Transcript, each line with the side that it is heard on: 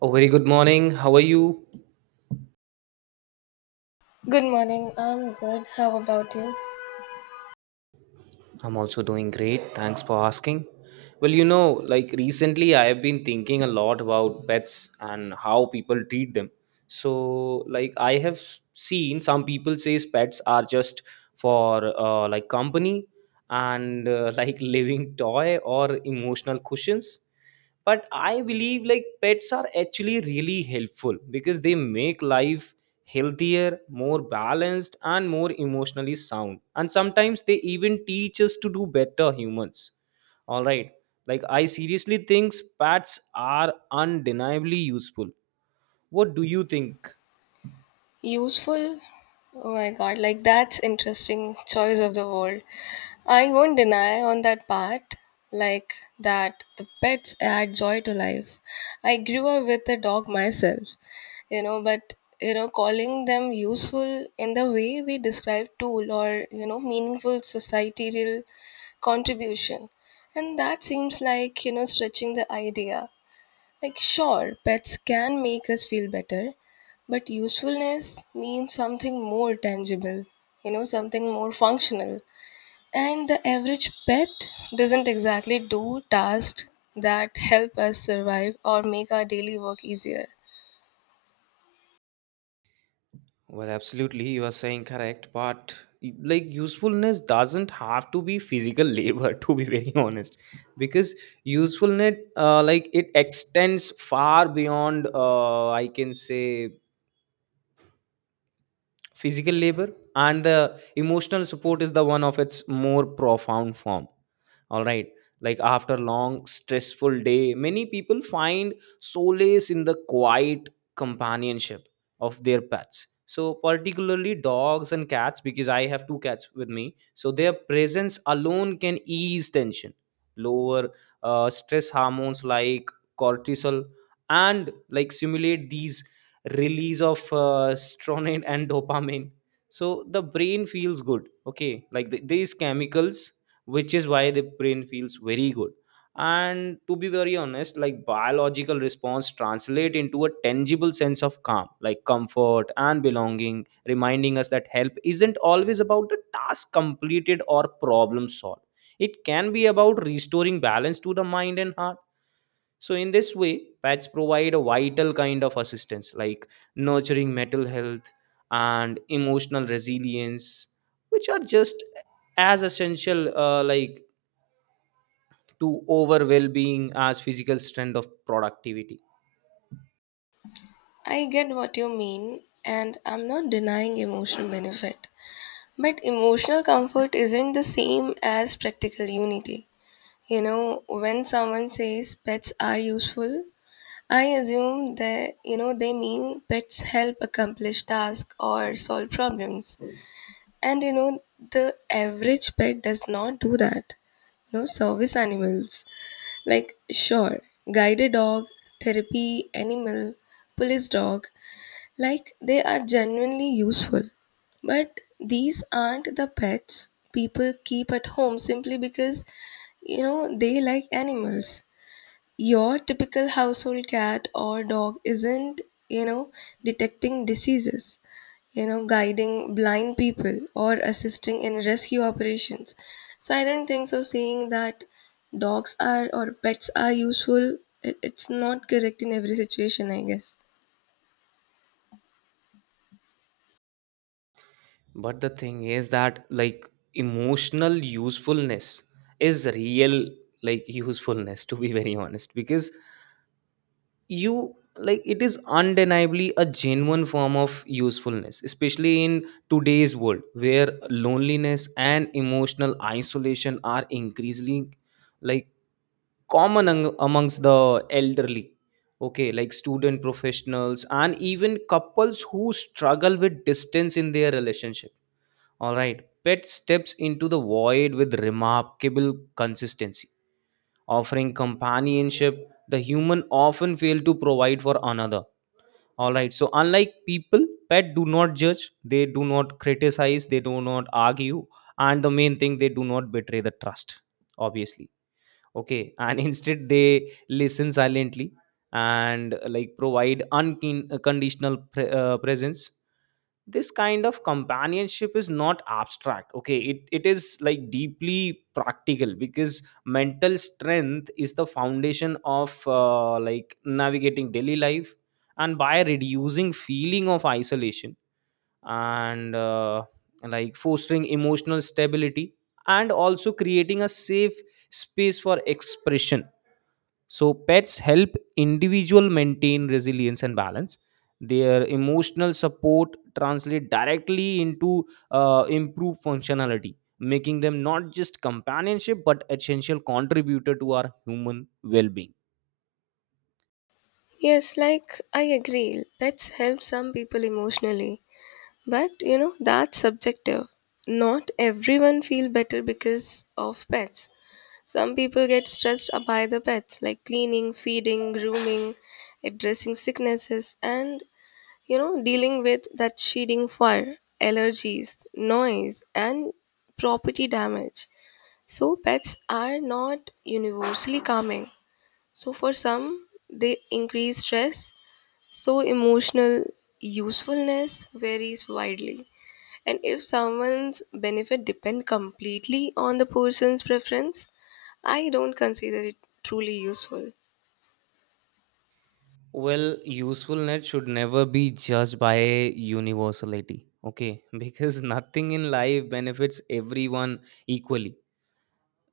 right: Oh, very good morning. How are you?
left: Good morning. I'm good. How about you?
right: I'm also doing great. Thanks for asking. Well, like recently I have been thinking a lot about pets and how people treat them. So, like, I have seen some people say pets are just for like company, and like living toy or emotional cushions. But I believe like pets are actually really helpful, because they make life healthier, more balanced, and more emotionally sound, and sometimes they even teach us to do better humans. All right, like I seriously think pets are undeniably useful. What do you think?
left: Useful? Oh my God, like that's interesting choice of the word. I won't deny on that part, like that the pets add joy to life. I grew up with a dog myself, but calling them useful in the way we describe tool or meaningful societal contribution. And that seems like, stretching the idea. Like, sure, pets can make us feel better, but usefulness means something more tangible, something more functional. And the average pet doesn't exactly do tasks that help us survive or make our daily work easier.
right: Well, absolutely, you are saying correct, but like usefulness doesn't have to be physical labor to be very honest, because usefulness, like it extends far beyond, I can say, physical labor, and the emotional support is the one of its more profound form. All right, like after long stressful day many people find solace in the quiet companionship of their pets. So particularly dogs and cats, because I have two cats with me. So their presence alone can ease tension, lower stress hormones like cortisol, and like simulate these release of serotonin and dopamine. So the brain feels good. Okay, like these chemicals, which is why the brain feels very good. And to be very honest, like biological response translate into a tangible sense of calm, like comfort and belonging, reminding us that help isn't always about the task completed or problem solved. It can be about restoring balance to the mind and heart. So in this way pets provide a vital kind of assistance, like nurturing mental health and emotional resilience, which are just as essential, like, to over well-being as physical strength of productivity.
left: I get what you mean, and I'm not denying emotional benefit. But emotional comfort isn't the same as practical unity. When someone says pets are useful, I assume that they mean pets help accomplish tasks or solve problems. And the average pet does not do that. Service animals, like, sure, guided dog, therapy animal, police dog, like they are genuinely useful. But these aren't the pets people keep at home simply because they like animals. Your typical household cat or dog isn't, you know, detecting diseases, guiding blind people or assisting in rescue operations. So I don't think so saying that dogs are or pets are useful, it's not correct in every situation, I guess.
right: But the thing is that like emotional usefulness is real. Like usefulness, to be very honest, because you, like, it is undeniably a genuine form of usefulness, especially in today's world where loneliness and emotional isolation are increasingly, like, common amongst the elderly. Okay, like student professionals and even couples who struggle with distance in their relationship. All right, pet steps into the void with remarkable consistency, offering companionship the human often fail to provide for another. All right, so unlike people pet do not judge, they do not criticize, they do not argue, and the main thing, they do not betray the trust, obviously. Okay, and instead they listen silently and like provide unconditional presence. This kind of companionship is not abstract. Okay, it is like deeply practical, because mental strength is the foundation of, like, navigating daily life. And by reducing feeling of isolation and like fostering emotional stability, and also creating a safe space for expression, so pets help individual maintain resilience and balance. Their emotional support translate directly into improved functionality, making them not just companionship but essential contributor to our human well-being.
left: Yes, like I agree. Pets help some people emotionally, but that's subjective. Not everyone feel better because of pets. Some people get stressed by the pets, like cleaning, feeding, grooming, addressing sicknesses, and dealing with that shedding fur, allergies, noise, and property damage. So, pets are not universally calming. So, for some, they increase stress, so emotional usefulness varies widely. And if someone's benefit depend completely on the person's preference, I don't consider it truly useful.
right: Well, usefulness should never be judged by universality, okay? Because nothing in life benefits everyone equally.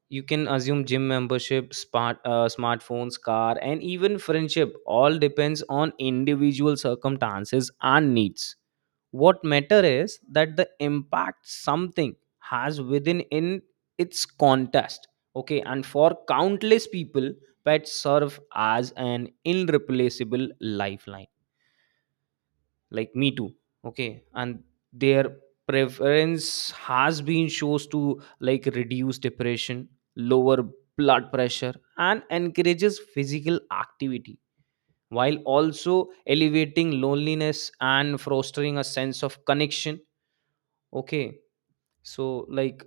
right: You can assume gym membership, smartphones, car, and even friendship all depends on individual circumstances and needs. What matter is that the impact something has within in its context. Okay, and for countless people, pets serve as an irreplaceable lifeline, like me too. Okay, and their preference has been shows to, like, reduce depression, lower blood pressure, and encourages physical activity, while also elevating loneliness and fostering a sense of connection. Okay, so, like,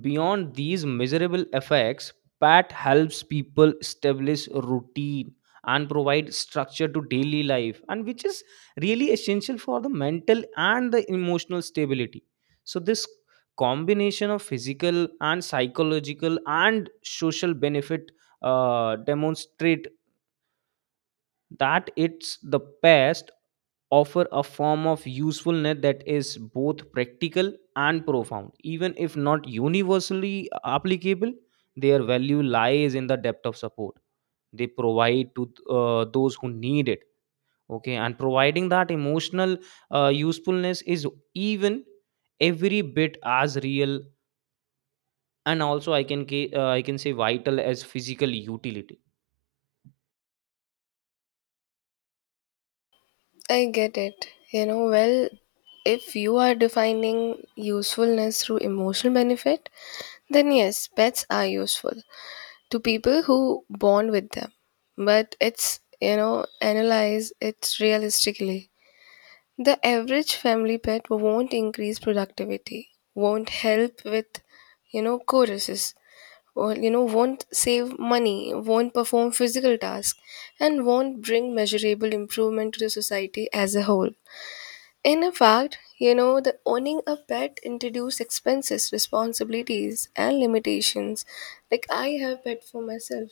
right: beyond these miserable effects, PAT helps people establish routine and provide structure to daily life, and which is really essential for the mental and the emotional stability. So, this combination of physical and psychological and social benefit demonstrate that it's the past offer a form of usefulness that is both practical and profound, even if not universally applicable. Their value lies in the depth of support they provide to those who need it. Okay, and providing that emotional usefulness is even every bit as real, and also I can say vital as physical utility.
left: I get it. Well, if you are defining usefulness through emotional benefit, then yes, pets are useful to people who bond with them. But it's, analyze it realistically. The average family pet won't increase productivity, won't help with, choruses, or won't save money, won't perform physical tasks, and won't bring measurable improvement to the society as a whole. In fact, the owning a pet introduces expenses, responsibilities, and limitations. Like, I have pet for myself,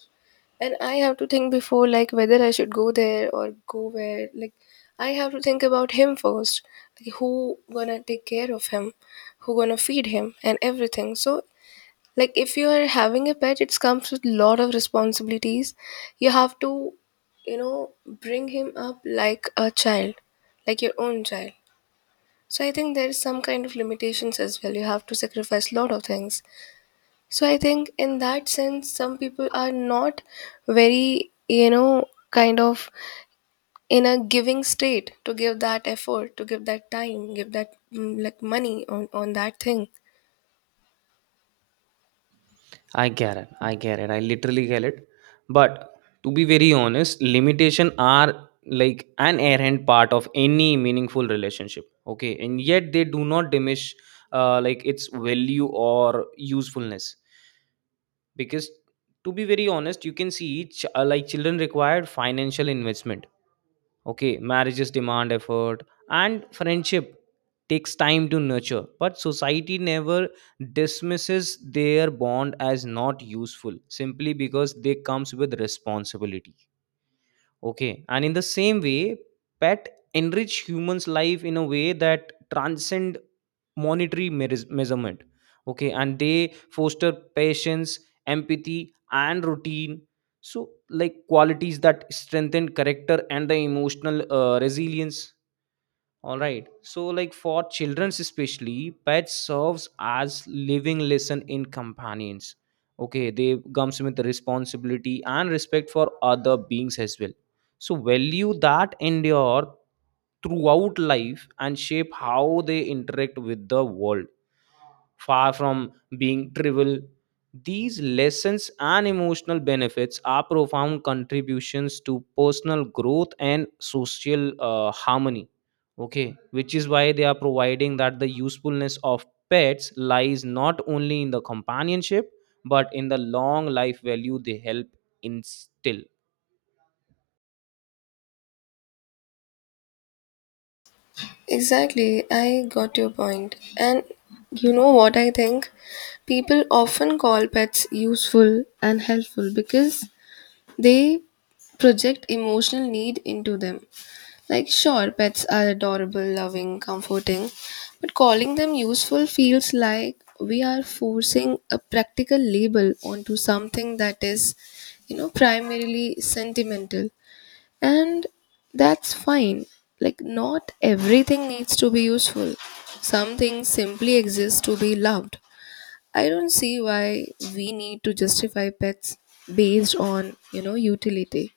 left: and I have to think before, like, whether I should go there or go where. Like, I have to think about him first. Like, who gonna take care of him, who gonna feed him, and everything. So, like, if you are having a pet, it comes with a lot of responsibilities. You have to, bring him up like a child, like your own child. So I think there is some kind of limitations as well. You have to sacrifice a lot of things. So I think in that sense, some people are not very, kind of in a giving state to give that effort, to give that time, give that like money on that thing.
right: I get it. I get it. I literally get it. But to be very honest, limitation are like an errant part of any meaningful relationship. Okay, and yet they do not diminish like its value or usefulness, because to be very honest, you can see like children required financial investment. Okay, marriages demand effort, and friendship takes time to nurture, but society never dismisses their bond as not useful simply because they comes with responsibility. Okay, and in the same way pet enrich humans life in a way that transcend monetary measurement. Okay, and they foster patience, empathy, and routine, so, like, qualities that strengthen character and the emotional resilience. All right. So, like for children especially, pets serves as living lesson in companions. Okay, they comes with the responsibility and respect for other beings as well. So value that endure throughout life and shape how they interact with the world. Far from being trivial, these lessons and emotional benefits are profound contributions to personal growth and social harmony. Okay, which is why they are providing that the usefulness of pets lies not only in the companionship, but in the long life value they help instill.
left: Exactly, I got your point. And you know what I think? People often call pets useful and helpful because they project emotional need into them. Like, sure, pets are adorable, loving, comforting, but calling them useful feels like we are forcing a practical label onto something that is, primarily sentimental, and that's fine. Like, not everything needs to be useful, some things simply exist to be loved. I don't see why we need to justify pets based on, utility.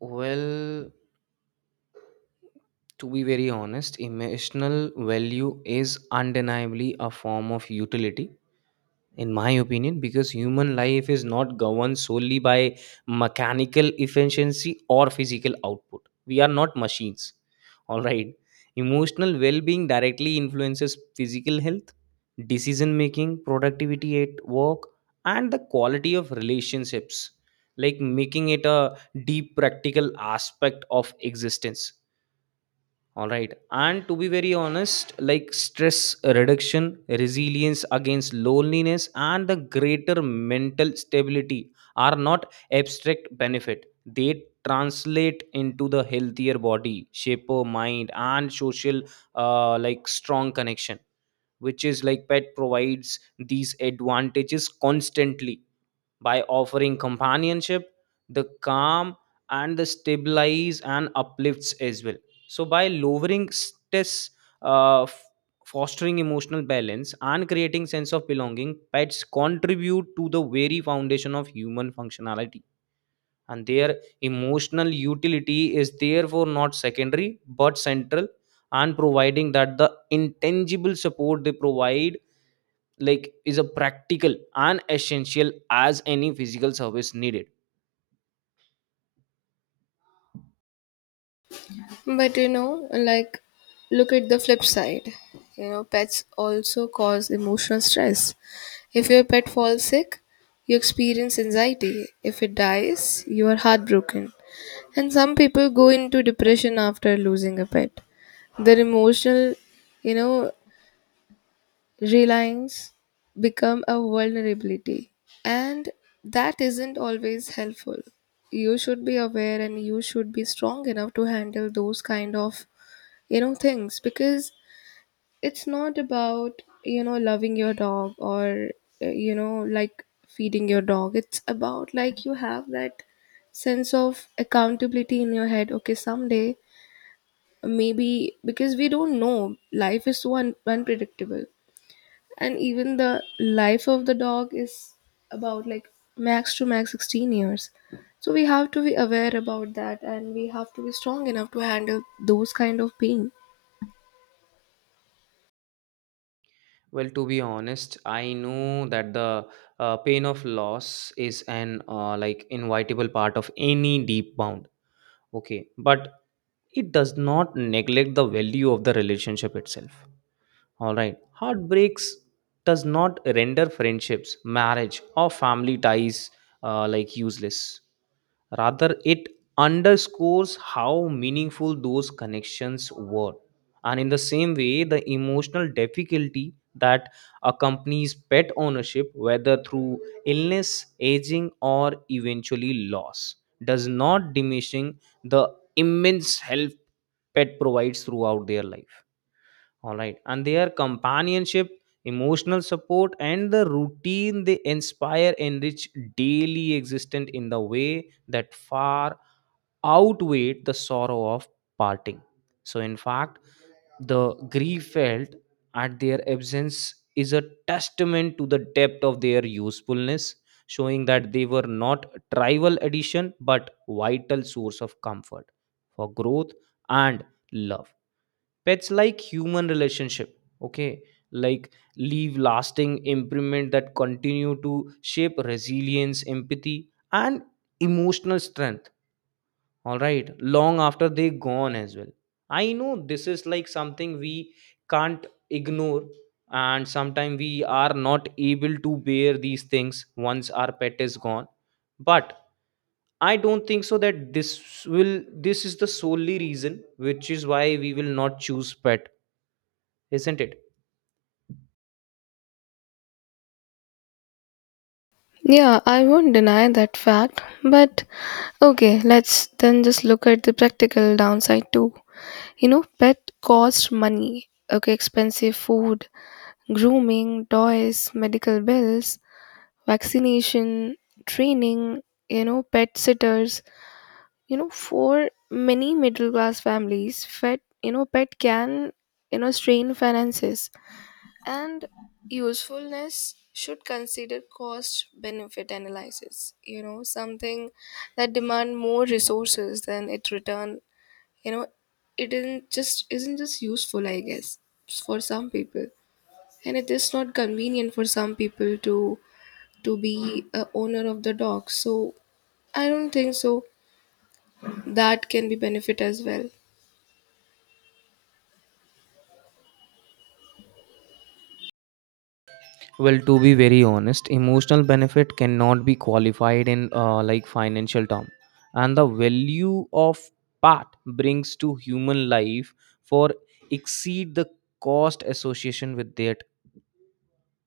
right: Well, to be very honest, emotional value is undeniably a form of utility, in my opinion, because human life is not governed solely by mechanical efficiency or physical output. We are not machines. All right, emotional well-being directly influences physical health, decision making, productivity at work, and the quality of relationships, like making it a deep practical aspect of existence. All right. And to be very honest, like stress reduction, resilience against loneliness, and the greater mental stability are not abstract benefit. They translate into the healthier body, shaper mind, and social, like, strong connection, which is like pet provides these advantages constantly by offering companionship, the calm, and the stabilize and uplifts as well. So by lowering stress, uh, f- fostering emotional balance and creating sense of belonging, pets contribute to the very foundation of human functionality. And their emotional utility is therefore not secondary but central, and providing that the intangible support they provide, like, is a practical and essential as any physical service needed.
left: But like, look at the flip side. Pets also cause emotional stress. If your pet falls sick, you experience anxiety. If it dies, you are heartbroken. And some people go into depression after losing a pet. Their emotional, you know, reliance become a vulnerability. And that isn't always helpful. You should be aware and you should be strong enough to handle those kind of, things, because it's not about, loving your dog or, like feeding your dog. It's about like you have that sense of accountability in your head. Okay, someday, maybe, because we don't know life is so unpredictable. And even the life of the dog is about, like, max to max 16 years. So we have to be aware about that, and we have to be strong enough to handle those kind of pain.
right: Well, to be honest, I know that the pain of loss is an like inevitable part of any deep bound. Okay, but it does not neglect the value of the relationship itself. All right. Heartbreaks does not render friendships, marriage, or family ties like useless. Rather, it underscores how meaningful those connections were. And in the same way, the emotional difficulty that accompanies pet ownership, whether through illness, aging, or eventually loss, does not diminishing the immense help pet provides throughout their life. All right. And their companionship, emotional support, and the routine they inspire enrich daily existence in the way that far outweigh the sorrow of parting. So, in fact, the grief felt at their absence is a testament to the depth of their usefulness, showing that they were not trivial addition but vital source of comfort for growth and love. Pets, like human relationship, okay, like, leave lasting imprint that continue to shape resilience, empathy, and emotional strength. All right, long after they gone as well. I know this is like something we can't ignore, and sometimes we are not able to bear these things once our pet is gone. But I don't think so that will this is the solely reason which is why we will not choose pet, isn't it?
left: Yeah, I won't deny that fact, but okay, let's then just look at the practical downside too. Pet cost money, okay, expensive food, grooming, toys, medical bills, vaccination, training, pet sitters. For many middle class families, pet can, strain finances. And usefulness should consider cost benefit analysis, something that demand more resources than it return. you know it isn't just useful, I guess, for some people. And it is not convenient for some people to be a owner of the dog, so I don't think so that can be benefit as well.
right: Well, to be very honest, emotional benefit cannot be qualified in like financial term, and the value of part brings to human life for exceed the cost association with that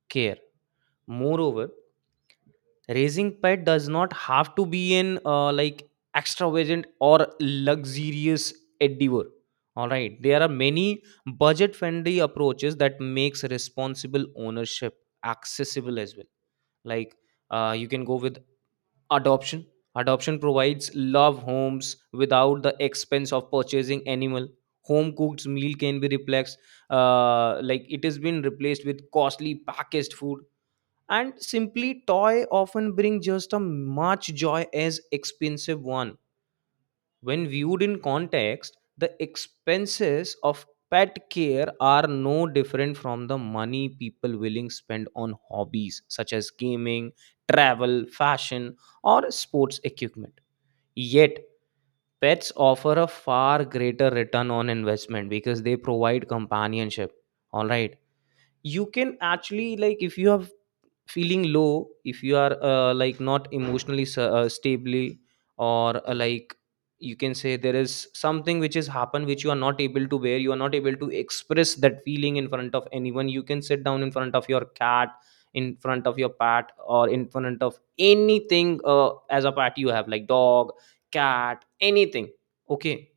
right: care. Moreover, raising pet does not have to be an like extravagant or luxurious endeavor, all right? There are many budget friendly approaches that makes responsible ownership accessible as well, like you can go with adoption. Adoption provides love homes without the expense of purchasing animal. Home cooked meal can be replaced, like it has been replaced with costly packaged food, and simply toy often bring just as much joy as expensive one. When viewed in context, the expenses of pet care are no different from the money people willing spend on hobbies such as gaming, travel, fashion, or sports equipment. Yet pets offer a far greater return on investment because they provide companionship. All right, you can actually, like, if you have feeling low, if you are like not emotionally stably, or like, you can say there is something which has happened which you are not able to bear, you are not able to express that feeling in front of anyone, you can sit down in front of your cat, in front of your pet, or in front of anything, as a pet you have, like, dog, cat, anything. Okay,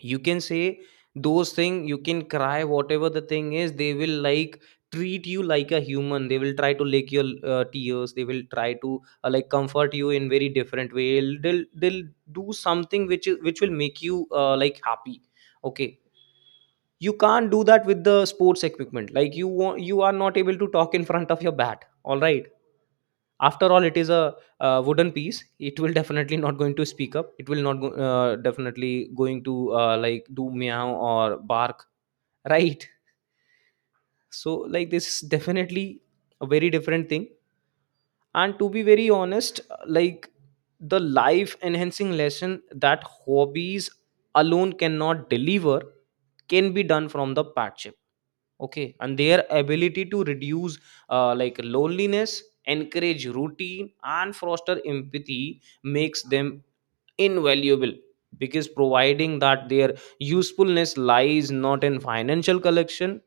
right: you can say those thing, you can cry whatever the thing is, they will, like, treat you like a human. They will try to lick your tears, they will try to like comfort you in very different way. They'll do something which will make you like happy. Okay, you can't do that with the sports equipment. Like, you want, you are not able to talk in front of your bat, all right? After all, it is a, uh, wooden piece. It will definitely not going to speak up. It will not go, definitely going to like do meow or bark, right? So, like, this is definitely a very different thing. And to be very honest, like, the life enhancing lesson that hobbies alone cannot deliver can be done from the partnership. Okay, and their ability to reduce like loneliness, encourage routine, and foster empathy makes them invaluable, because providing that, their usefulness lies not in financial collection,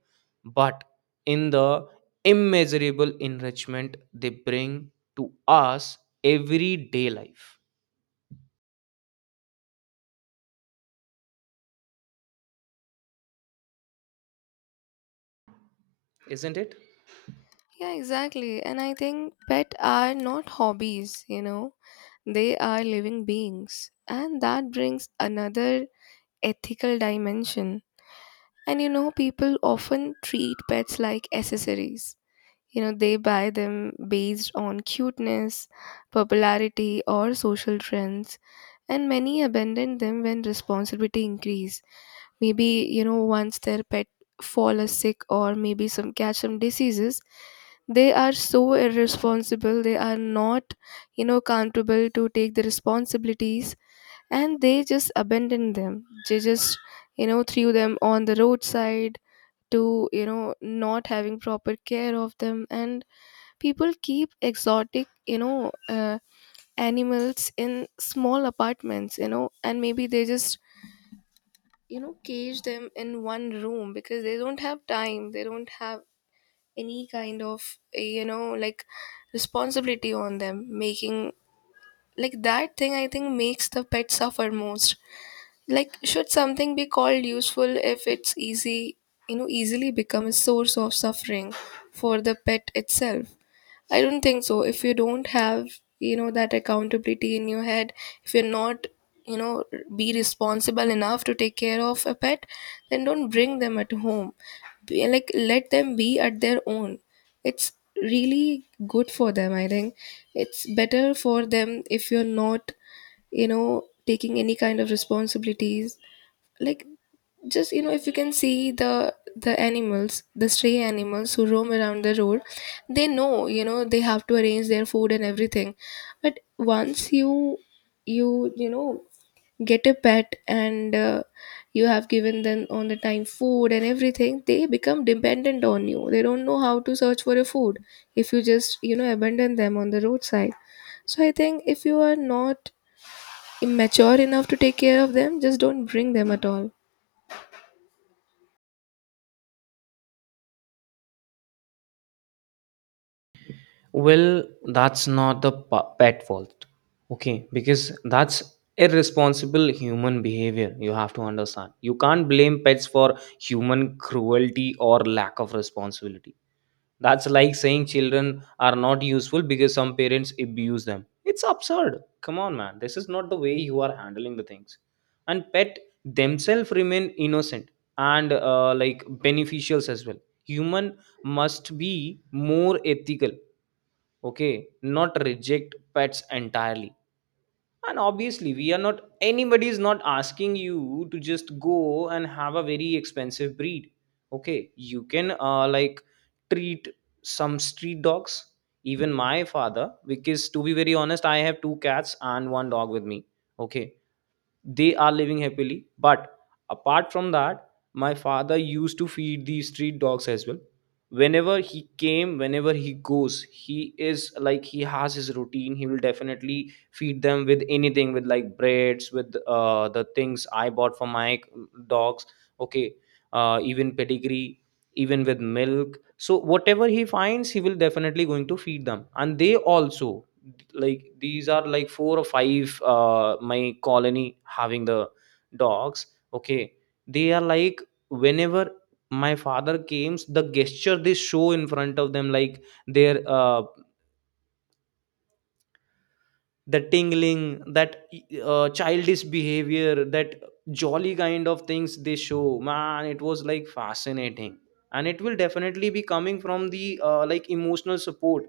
right: but in the immeasurable enrichment they bring to us everyday life, isn't it?
left: Yeah, exactly. And I think pet are not hobbies. They are living beings. And that brings another ethical dimension. And people often treat pets like accessories. They buy them based on cuteness, popularity, or social trends, and many abandon them when responsibility increase. Maybe once their pet fall is sick, or maybe some catch some diseases, they are so irresponsible. They are not accountable to take the responsibilities, and they just abandon them. They just threw them on the roadside, to not having proper care of them. And people keep exotic animals in small apartments, and maybe they just cage them in one room, because they don't have time, they don't have any kind of like responsibility on them. Making, like, that thing, I think, makes the pet suffer most. Like, should something be called useful if it's easy easily become a source of suffering for the pet itself? I don't think so. If you don't have, that accountability in your head, if you're not, you know, be responsible enough to take care of a pet, then don't bring them at home. Be, like, let them be at their own. It's really good for them, I think. It's better for them if you're not, taking any kind of responsibilities. Like, just, if you can see the animals, the stray animals who roam around the road, they know they have to arrange their food and everything. But once you you you know get a pet, and you have given them on the time food and everything, they become dependent on you. They don't know how to search for a food. If you just abandon them on the roadside, so I think if you are not mature enough to take care of them, just don't bring them at all.
right: Well, that's not the pet fault. Okay, because that's irresponsible human behavior. You have to understand. You can't blame pets for human cruelty or lack of responsibility. That's like saying children are not useful because some parents abuse them. It's absurd. Come on, man. This is not the way you are handling the things. And pet themselves remain innocent and like beneficials as well. Human must be more ethical, okay, not reject pets entirely. And obviously, we are not, anybody is not asking you to just go and have a very expensive breed. Okay, you can like treat some street dogs. Even my father, because to be very honest, I have two cats and one dog with me. Okay, they are living happily, but apart from that, my father used to feed the street dogs as well. Whenever he came, whenever he goes, he is like, he has his routine, he will definitely feed them with anything, with like breads, with the things I bought for my dogs. Okay, even pedigree, even with milk. So whatever he finds, he will definitely going to feed them. And they also, like, these are like four or five, uh, my colony having the dogs. Okay, they are like, whenever my father came, the gesture they show in front of them, like their uh, the tingling, that childish behavior, that jolly kind of things they show, man, it was like fascinating. And it will definitely be coming from the like emotional support,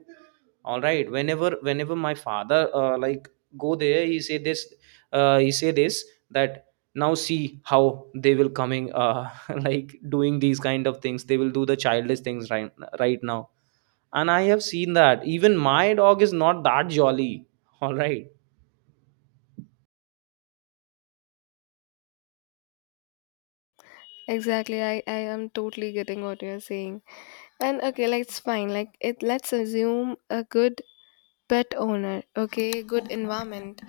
right: all right? Whenever my father like go there, he say this, he say this, that now see how they will coming, like doing these kind of things, they will do the childish things, right? Right now, and I have seen that even my dog is not that jolly, all right?
left: Exactly, I am totally getting what you're saying. And okay, like it's fine. Like it let's assume a good pet owner, okay, good environment,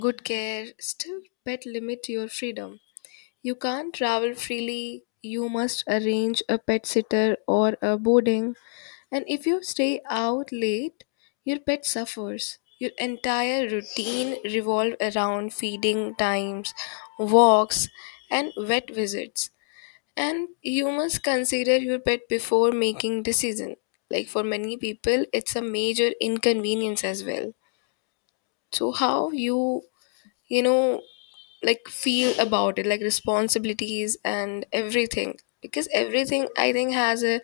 left: good care, still pet limit your freedom. You can't travel freely, you must arrange a pet sitter or a boarding. And if you stay out late, your pet suffers. Your entire routine revolve around feeding times, walks, and vet visits. And you must consider your pet before making decision. Like for many people, it's a major inconvenience as well. So how you you know like feel about it, like responsibilities and everything. Because everything I think has a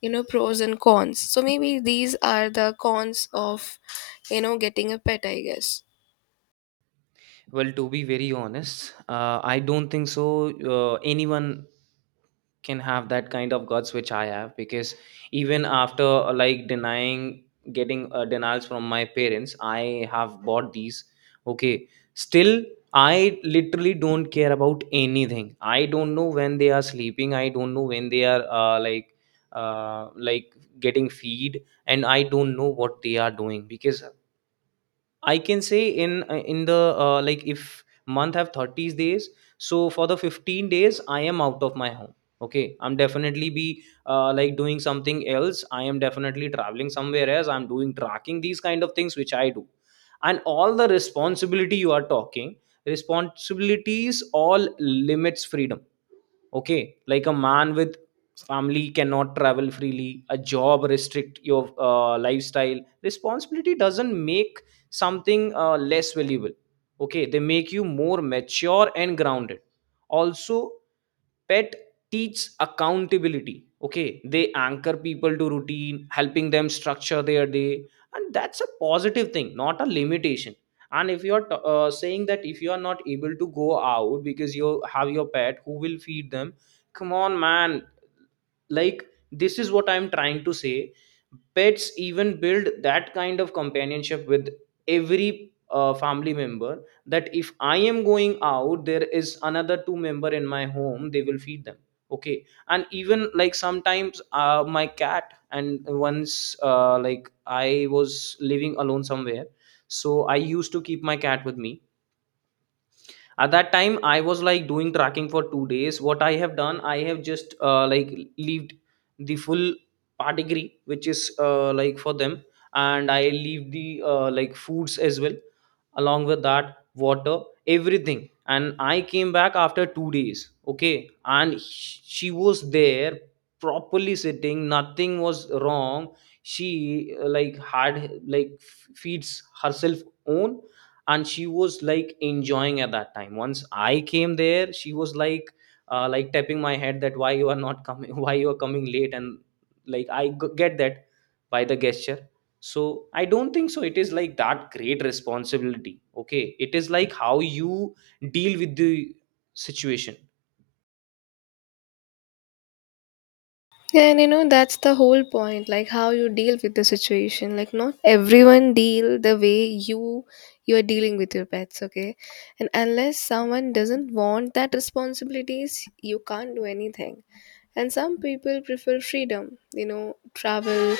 left: pros and cons. So maybe these are the cons of getting a pet, I guess.
right: Well, to be very honest, I don't think so. Anyone can have that kind of guts which I have, because even after like denying, getting denials from my parents, I have bought these. Okay, still, I literally don't care about anything. I don't know when they are sleeping. I don't know when they are like getting feed, and I don't know what they are doing, because I can say in the like, if month have 30 days, so for the 15 days I am out of my home. Okay, I'm definitely be like doing something else. I am definitely traveling somewhere else. I'm doing tracking, these kind of things which I do, and all the responsibility you are talking, responsibilities all limits freedom. Okay, like a man with family cannot travel freely, a job restrict your lifestyle. Responsibility doesn't make something less valuable. Okay, they make you more mature and grounded. Also, pet teach accountability. Okay, they anchor people to routine, helping them structure their day, and that's a positive thing, not a limitation. And if you're saying that if you are not able to go out because you have your pet, who will feed them? Come on, man, like, this is what I'm trying to say. Pets even build that kind of companionship with every family member, that if I am going out, there is another two member in my home, they will feed them. Okay, and even, like, sometimes, my cat, and once, like, I was living alone somewhere, so I used to keep my cat with me. At that time, I was like doing tracking for 2 days. What I have done, I have just like leaved the full pedigree, which is like for them, and I leave the like foods as well, along with that water, everything, and I came back after 2 days. Okay, and she was there, properly sitting, nothing was wrong. She like had, like feeds herself, own, and she was like enjoying. At that time, once I came there, she was like tapping my head, that why you are not coming, why you are coming late, and like, I get that by the gesture. So I don't think so it is like that great responsibility. Okay, it is like how you deal with the situation.
left: Yeah, and that's the whole point, like how you deal with the situation. Like not everyone deal the way you are dealing with your pets, okay? And unless someone doesn't want that responsibilities, you can't do anything. And some people prefer freedom, travel,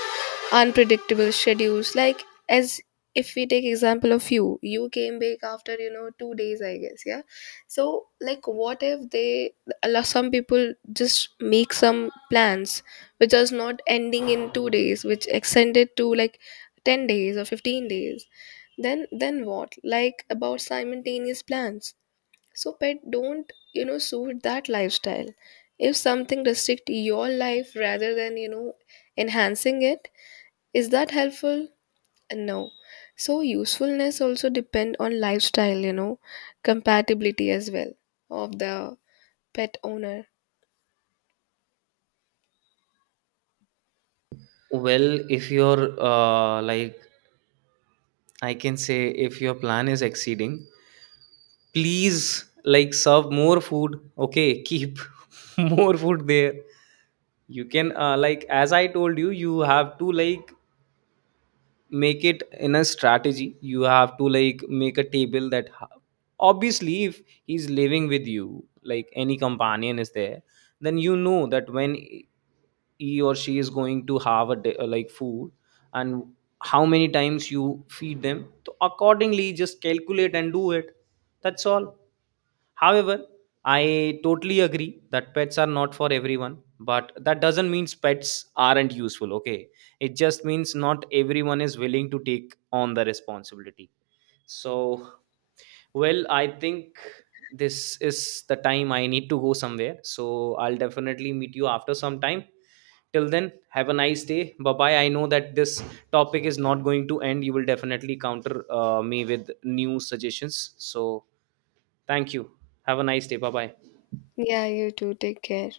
left: unpredictable schedules, like as if we take example of you came back after 2 days, I guess. Yeah. So like what if they allow, some people just make some plans which is not ending in 2 days, which extended to like 10 days or 15 days. Then what, like, about simultaneous plans? So pet don't suit that lifestyle. If something restrict your life rather than enhancing it, is that helpful? No. So usefulness also depend on lifestyle, compatibility as well of the pet owner.
right: Well, if your like, I can say, if your plan is exceeding, please, like, serve more food. Okay, keep more food there. You can like, as I told you, you have to like make it in a strategy. You have to like make a table that obviously, if he's living with you, like any companion is there, then you know that when he or she is going to have a like food, and how many times you feed them, so accordingly just calculate and do it. That's all. However, I totally agree that pets are not for everyone, but that doesn't mean pets aren't useful, okay? It just means not everyone is willing to take on the responsibility. So, well, I think this is the time I need to go somewhere. So, I'll definitely meet you after some time. Till then, have a nice day. Bye bye. I know that this topic is not going to end. You will definitely counter me with new suggestions. So, thank you. Have a nice day. Bye bye.
left: Yeah, you too. Take care.